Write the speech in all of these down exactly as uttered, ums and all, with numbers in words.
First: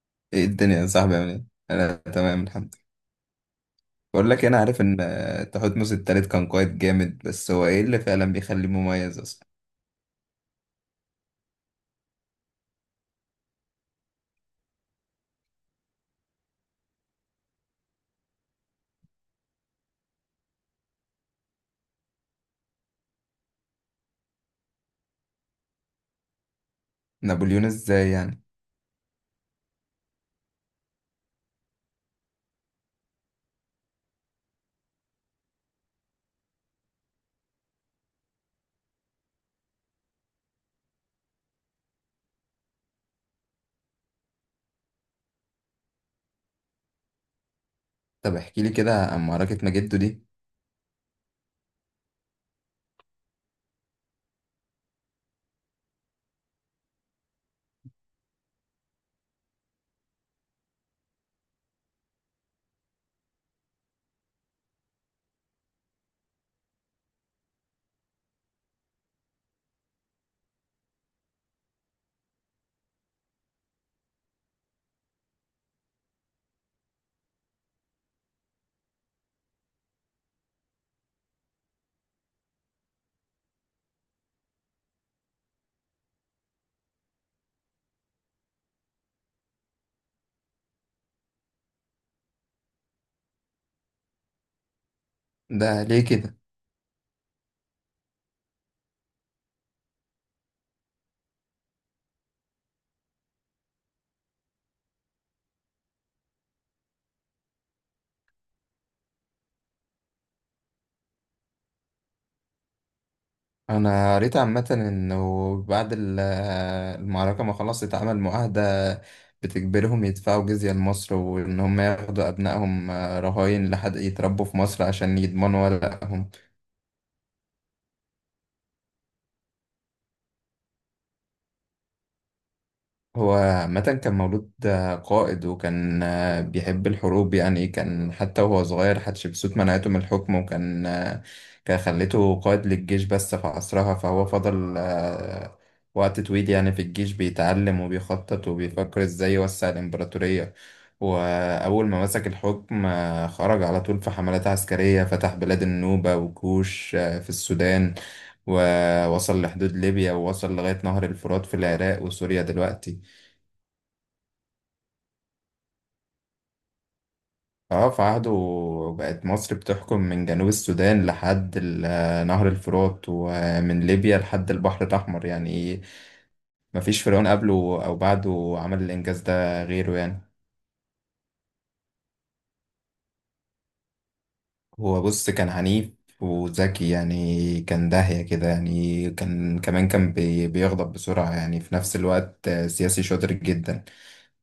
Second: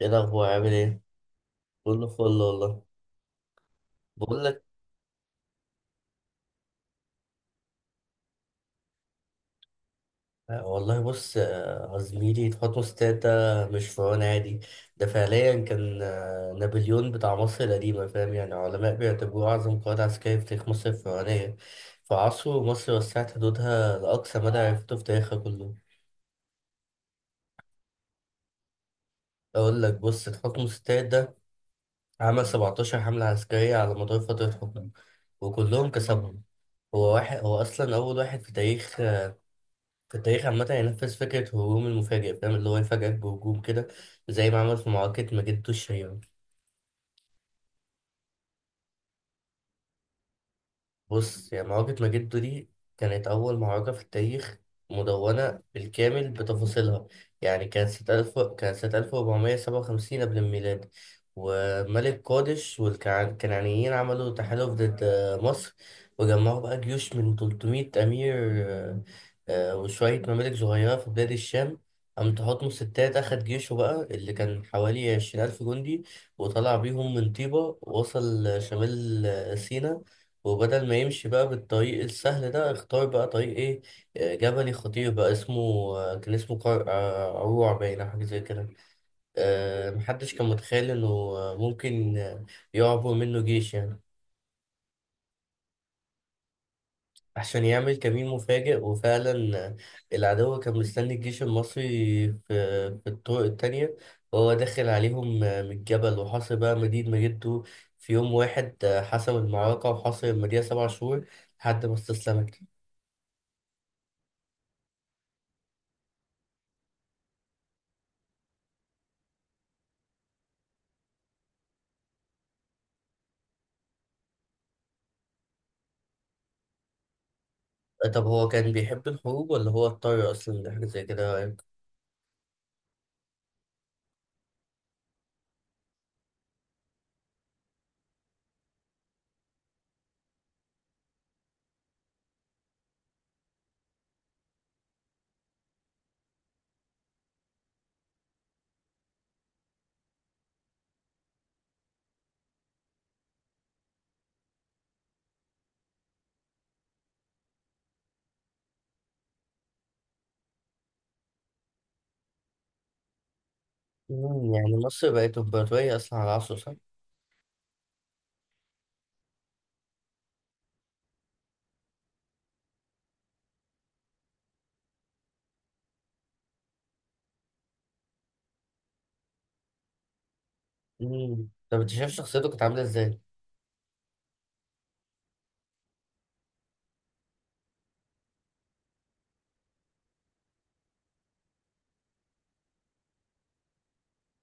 ايه ايه الاخبار؟ عامل الدنيا يا ايه؟ صاحبي عامل ايه؟ انا كله فل تمام الحمد والله. لله. بقول لك بقول إيه، انا لك، عارف ان آه، تحتمس التالت كان قائد جامد، بس هو ايه اللي فعلا بيخليه مميز اصلا؟ آه، والله بص، آه، زميلي خطوه ستات ده مش فرعون عادي. ده فعليا كان آه، نابليون بتاع مصر القديمه، فاهم؟ يعني علماء بيعتبروه اعظم قائد عسكري في تاريخ مصر الفرعونيه. في عصره مصر وسعت حدودها لاقصى مدى عرفته في تاريخها كله. نابليون ازاي يعني؟ اقول لك، بص، تحكم ستات ده عمل سبعتاشر حمله عسكريه على مدار فتره حكمه، وكلهم كسبهم. هو واحد، هو اصلا اول واحد في تاريخ، في التاريخ عامة ينفذ فكرة هجوم المفاجئ، فاهم؟ اللي هو يفاجئك بهجوم كده، زي ما عمل في معركة مجد الشهيرة. طب احكي لي كده عن معركة ماجدو دي. بص، يا معركة ماجدو دي كانت أول معركة في التاريخ مدونة بالكامل بتفاصيلها. يعني كانت سنة ألف كانت سنة ألف وأربعمية سبعة وخمسين قبل الميلاد، وملك قادش والكنعانيين عملوا تحالف ضد مصر، وجمعوا بقى جيوش من ثلاثمئة أمير آه، آه، وشوية ممالك صغيرة في بلاد الشام. قام تحتمس التالت أخد جيشه بقى، اللي كان حوالي عشرين ألف جندي، وطلع بيهم من طيبة ووصل شمال سيناء. وبدل ما يمشي بقى بالطريق السهل ده، اختار بقى طريق ايه؟ آه، جبلي خطير بقى اسمه، آه، كان اسمه قرع، آه، عروع، باين أو حاجة زي كده. آه، محدش كان متخيل انه آه، ممكن آه، يعبر منه جيش يعني. ده ليه كده؟ عشان يعمل كمين مفاجئ. وفعلا، آه، العدو كان مستني الجيش المصري في, في الطرق التانية، وهو داخل عليهم آه، من الجبل. وحاصر بقى مدينة مجده في يوم واحد، آه، حسم المعركة وحاصر المدينة سبع شهور لحد ما استسلمت. انا قريت عامة انه بعد ال- آه، المعركة ما خلاص اتعمل معاهدة بتجبرهم يدفعوا جزية لمصر، وان هم ياخدوا ابنائهم آه، رهاين لحد يتربوا في مصر عشان يضمنوا ورقهم. طب هو كان بيحب الحروب ولا هو اضطر أصلا لحاجة زي كده، رأيك؟ هو عامة كان مولود آه، قائد، وكان آه، بيحب الحروب، يعني كان حتى وهو صغير حتشبسوت منعته من الحكم، وكان آه، كان خليته قائد للجيش بس في عصرها، فهو فضل آه، وقت طويل يعني في الجيش بيتعلم وبيخطط وبيفكر ازاي يوسع الإمبراطورية. وأول ما مسك الحكم آه، خرج على طول في حملات عسكرية، فتح بلاد النوبة وكوش آه، في السودان، ووصل لحدود ليبيا ووصل لغاية نهر الفرات في العراق وسوريا دلوقتي. مم، يعني مصر بقت إمبراطورية أصلا على عصره، صح؟ اه، في عهده بقت مصر بتحكم من جنوب السودان لحد ال- نهر الفرات، ومن ليبيا لحد البحر الأحمر، يعني مفيش فرعون قبله أو بعده عمل الإنجاز ده غيره يعني. مم. طب أنت شايف شخصيته كانت عاملة إزاي؟ هو بص كان عنيف وذكي، يعني كان داهية كده، يعني كان كمان كان بي- بيغضب بسرعة، يعني في نفس الوقت سياسي شاطر جدا،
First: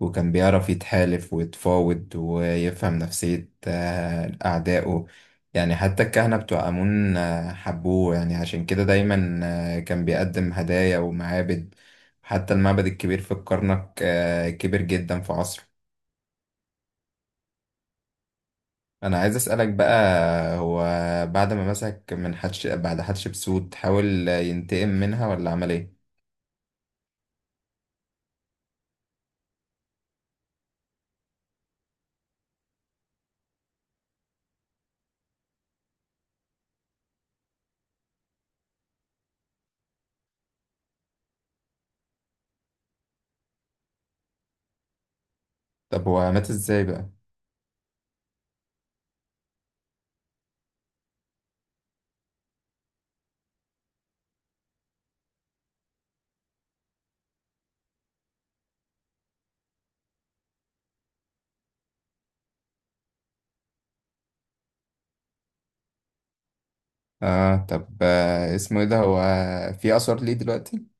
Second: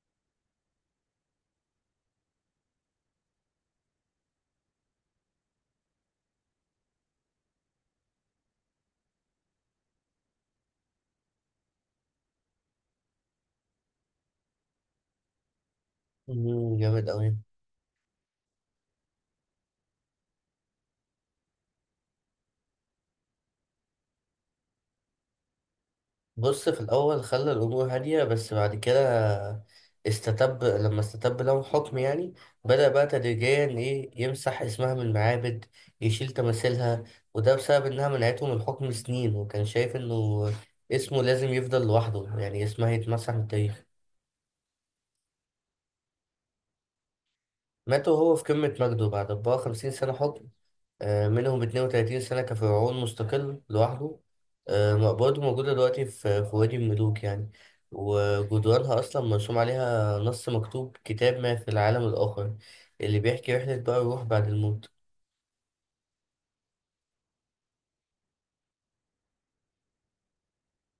وكان بيعرف يتحالف ويتفاوض ويفهم نفسية آه، أعدائه، يعني حتى الكهنة بتوع آمون آه، حبوه يعني، عشان كده دايما آه، كان بيقدم هدايا ومعابد، حتى المعبد الكبير في الكرنك آه، كبر جدا في عصره. مم، جامد أوي. أنا عايز أسألك بقى، هو بعد ما مسك من حتش بعد حتشبسوت حاول ينتقم منها ولا عمل إيه؟ بص، في الأول خلى الأمور هادية، بس بعد كده استتب لما استتب لهم حكم يعني. بدأ بقى تدريجيا، إيه، يمسح اسمها من المعابد، يشيل تماثيلها. وده بسبب إنها منعته من الحكم سنين، وكان شايف إنه اسمه لازم يفضل لوحده، يعني اسمها يتمسح من التاريخ. طب هو مات إزاي بقى؟ مات وهو في قمة مجده بعد أربعة وخمسين سنة حكم، آه، منهم اتنين وتلاتين سنة كفرعون مستقل لوحده. آه، مقبرته موجودة دلوقتي في في وادي الملوك يعني، وجدرانها أصلا مرسوم عليها نص مكتوب كتاب ما في العالم الآخر، اللي بيحكي رحلة بقى الروح بعد الموت. آه طب آه، اسمه إيه ده؟ هو في آثار ليه دلوقتي؟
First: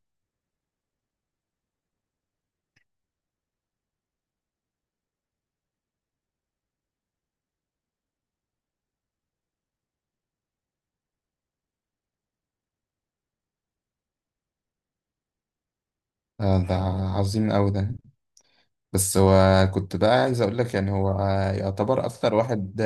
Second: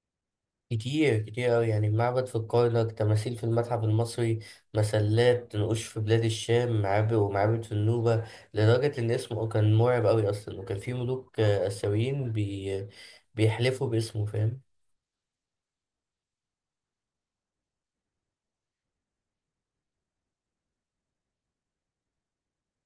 كتير كتير أوي يعني، معبد في الكرنك، تماثيل في المتحف المصري، مسلات، نقوش في بلاد الشام، معابد ومعابد في النوبة. لدرجة إن اسمه كان مرعب أوي أصلا، وكان في ملوك آه، آسيويين بي بيحلفوا باسمه، فاهم؟ آه، ده عظيم أوي ده. بس هو كنت بقى عايز اقول لك يعني هو يعتبر اكتر واحد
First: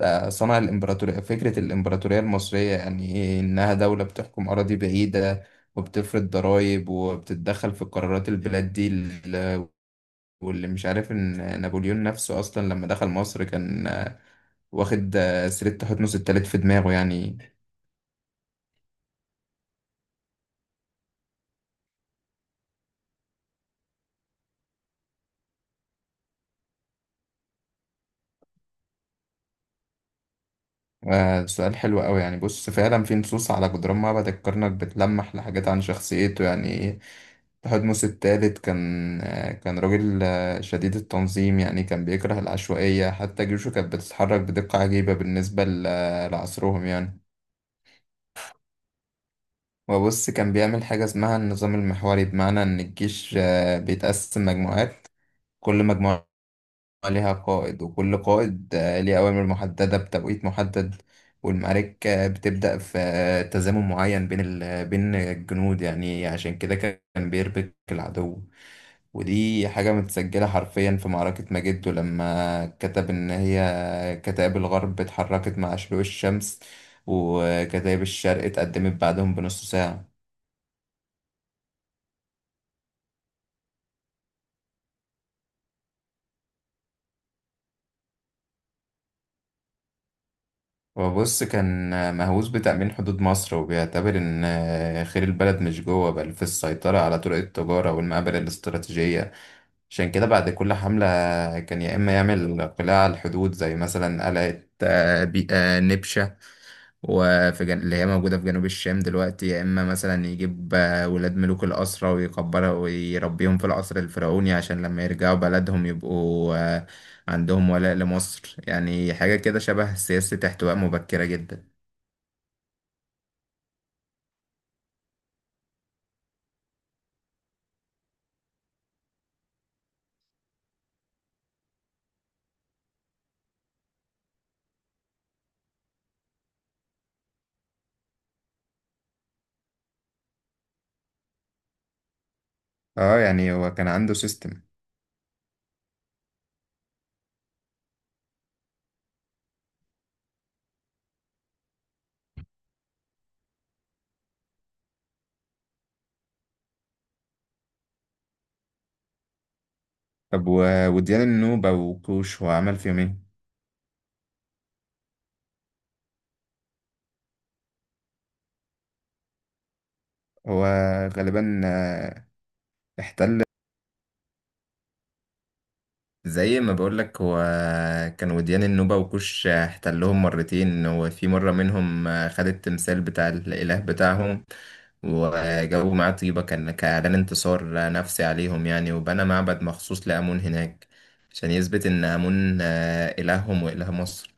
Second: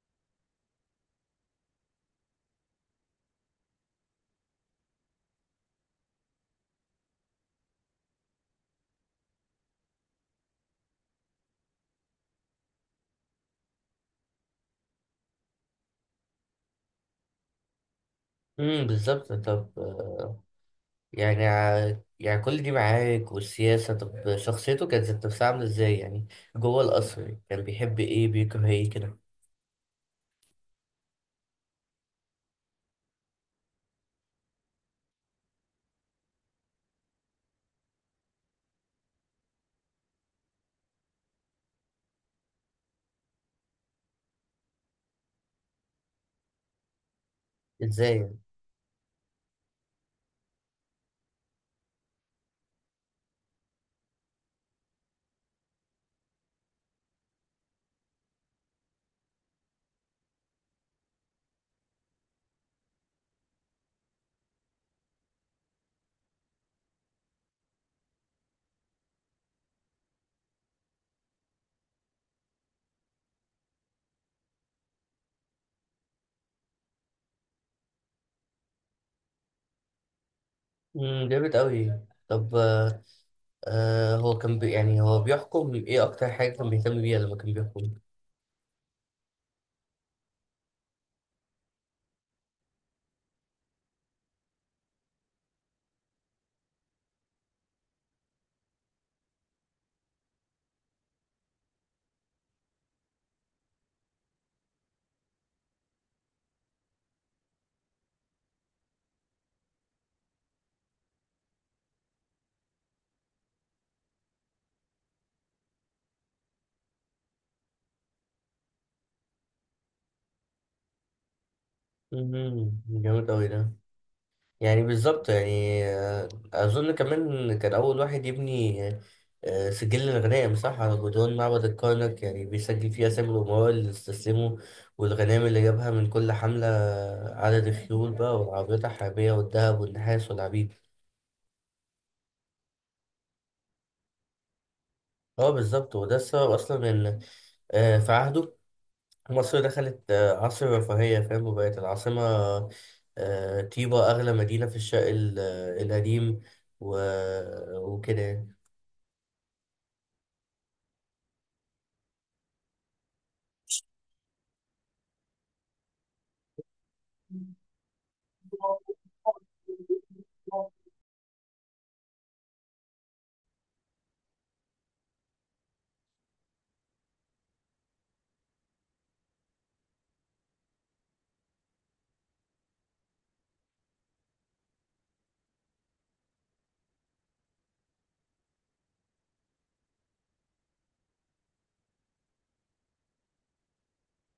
آه، صنع الامبراطوريه، فكره الامبراطوريه المصريه، يعني إيه، انها دوله بتحكم اراضي بعيده وبتفرض ضرائب وبتتدخل في قرارات البلاد دي ال- واللي مش عارف ان نابليون نفسه اصلا لما دخل مصر كان آه، واخد آه، سريه حتنس التالت في دماغه يعني. امم، بالظبط. طب آه، يعني ع- يعني كل دي معارك والسياسة، طب شخصيته كانت ذات نفسها عاملة ازاي يعني؟ جوه القصر كان بيحب ايه، بيكره ايه كده؟ آه، سؤال حلو قوي، يعني بص فعلا في نصوص على جدران معبد الكرنك بتلمح لحاجات عن شخصيته، يعني تحتمس الثالث كان آه كان راجل آه شديد التنظيم، يعني كان بيكره العشوائية، حتى جيوشه كانت بتتحرك بدقة عجيبة بالنسبة ل- لعصرهم يعني. ازاي يعني؟ وبص كان بيعمل حاجة اسمها النظام المحوري، بمعنى إن الجيش آه بيتقسم مجموعات، كل مجموعة ليها قائد، وكل قائد آه، ليه أوامر محددة بتوقيت محدد، والمعارك آه، بتبدأ في آه، تزامن معين بين ال... بين الجنود، يعني عشان كده كان بيربك العدو، ودي حاجة متسجلة حرفيا في معركة ماجدو لما كتب إن هي كتائب الغرب اتحركت مع شروق الشمس، وكتائب الشرق اتقدمت بعدهم بنص ساعة. امم، جامد أوي. طب آه هو كان بي يعني هو بيحكم ايه؟ اكتر حاجة كان بيهتم بيها لما كان بيحكم؟ وبص كان مهووس بتأمين حدود مصر، وبيعتبر إن خير البلد مش جوه بل في السيطرة على طرق التجارة والمقابر الاستراتيجية، عشان كده بعد كل حملة كان يا إما يعمل قلاع على الحدود، زي مثلا قلعة آه، بي- آه، نبشة، وفي جن... اللي هي موجودة في جنوب الشام دلوقتي، يا إما مثلا يجيب آه، ولاد ملوك الأسرة ويكبرها ويربيهم في القصر الفرعوني، عشان لما يرجعوا بلدهم يبقوا آه، عندهم ولاء لمصر، يعني حاجة كده شبه سياسة احتواء مبكرة جدا. مهم. جامد أوي ده. يعني بالظبط يعني، آه، أظن كمان كان أول واحد يبني آه، سجل الغنائم، صح، على جدران معبد الكرنك. يعني بيسجل فيه أسامي الأمراء اللي استسلموا، والغنائم اللي جابها من كل حملة، عدد الخيول بقى والعربيات الحربية والذهب والنحاس والعبيد. اه، يعني هو كان عنده سيستم. اه، بالظبط. وده السبب أصلا إن آه، في عهده مصر دخلت آه، عصر الرفاهية، فاهم، وبقت العاصمة، آه، طيبة، أغلى مدينة في الشرق ال- آه، القديم. و... وكده يعني. طب و... وديان النوبة وكوش هو عمل فيهم ايه؟ هو غالبا آه، احتل، زي ما بقولك هو كان وديان النوبة وكوش احتلهم مرتين، وفي مرة منهم آه، خد التمثال بتاع الإله بتاعهم وجابوا معاه طيبة، كان كإعلان انتصار نفسي عليهم يعني، وبنى معبد مخصوص لآمون هناك عشان يثبت إن آمون آه، إلههم وإله مصر.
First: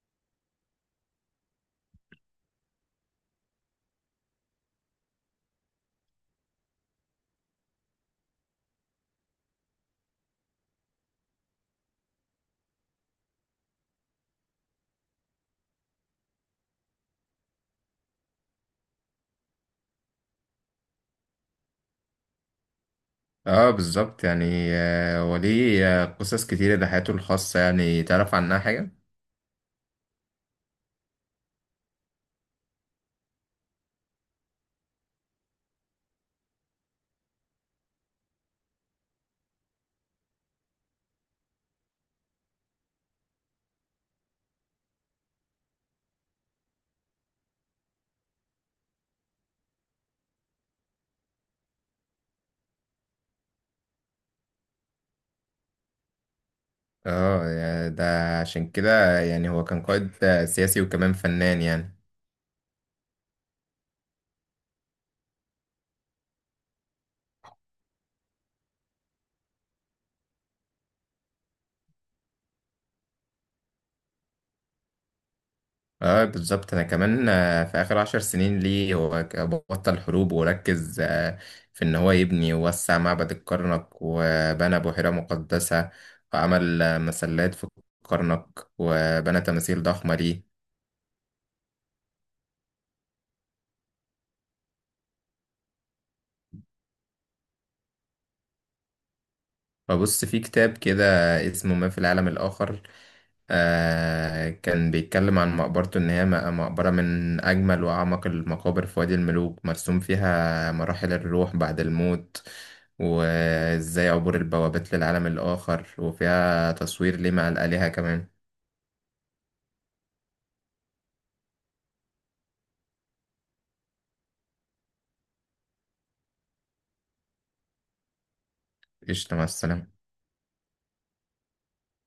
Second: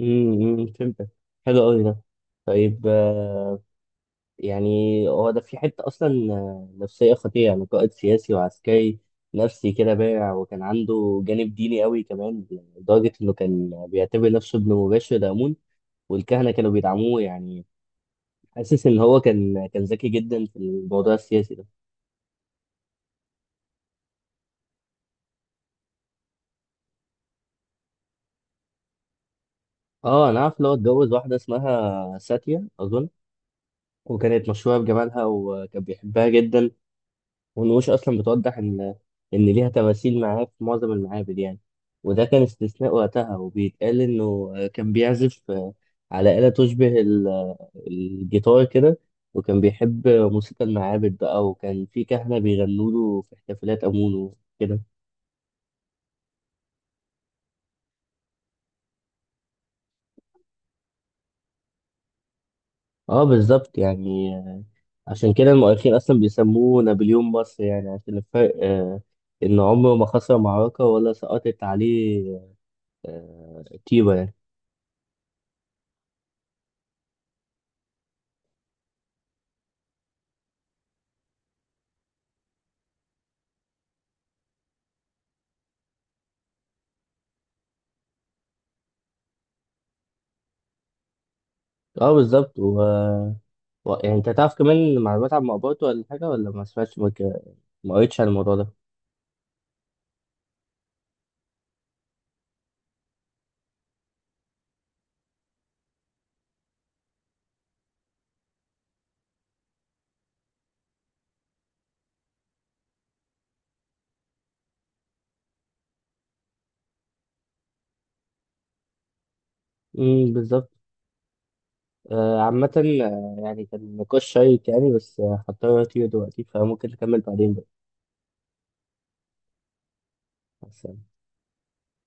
امم، فهمتك. حلو قوي ده. طيب، آه، يعني هو ده في حتة أصلا آه، نفسية خطيرة، يعني قائد سياسي وعسكري نفسي كده بارع، وكان عنده جانب ديني قوي كمان، لدرجة إنه كان بيعتبر نفسه ابن مباشر لآمون، والكهنة كانوا بيدعموه يعني. حاسس ان هو كان كان ذكي جدا في الموضوع السياسي ده. اه بالظبط، يعني آه، وليه آه، قصص كتيرة ده، حياته الخاصة يعني تعرف عنها حاجة؟ اه، انا عارف اللي هو اتجوز واحده اسمها ساتيا اظن، وكانت مشهوره بجمالها وكان بيحبها جدا، والنقوش اصلا بتوضح ان ان ليها تماثيل معاه في معظم المعابد يعني، وده كان استثناء وقتها. وبيتقال انه كان بيعزف على آلة تشبه ال- الجيتار كده، وكان بيحب موسيقى المعابد بقى، وكان في كهنة بيغنوا له في احتفالات أمونه كده. اه يعني ده، عشان كده يعني هو كان قائد آه، سياسي وكمان فنان يعني. اه، بالظبط يعني آه، عشان كده المؤرخين اصلا بيسموه نابليون مصر، يعني عشان الفرق آه، ان عمره ما خسر معركة ولا سقطت عليه آه، طيبة يعني. اه بالظبط، انا كمان آه، في اخر عشر سنين ليه هو ك- بطل حروب وركز آه، في ان هو يبني ووسع معبد الكرنك، وبنى بحيرة مقدسة، وعمل آه، مسلات في الكرنك، وبنى تماثيل ضخمة ليه. اه، بالظبط. و... و... يعني انت تعرف كمان معلومات عن مقبرته ولا حاجة؟ ولا ما سمعتش، ما ك- ما قريتش عن الموضوع ده؟ فبص في كتاب كده اسمه ما في العالم الآخر، آه كان بيتكلم عن مقبرته إن هي م- مقبرة من أجمل وأعمق المقابر في وادي الملوك، مرسوم فيها مراحل الروح بعد الموت وإزاي عبور البوابات للعالم الآخر، وفيها تصوير ليه مع الآلهة كمان. امم، بالظبط. آه، عامة، آه، يعني كان نقاش شيق يعني، بس آه، هضطر اطير دلوقتي، فممكن نكمل بعدين بقى. قشطة، مع السلامة. مع السلامة.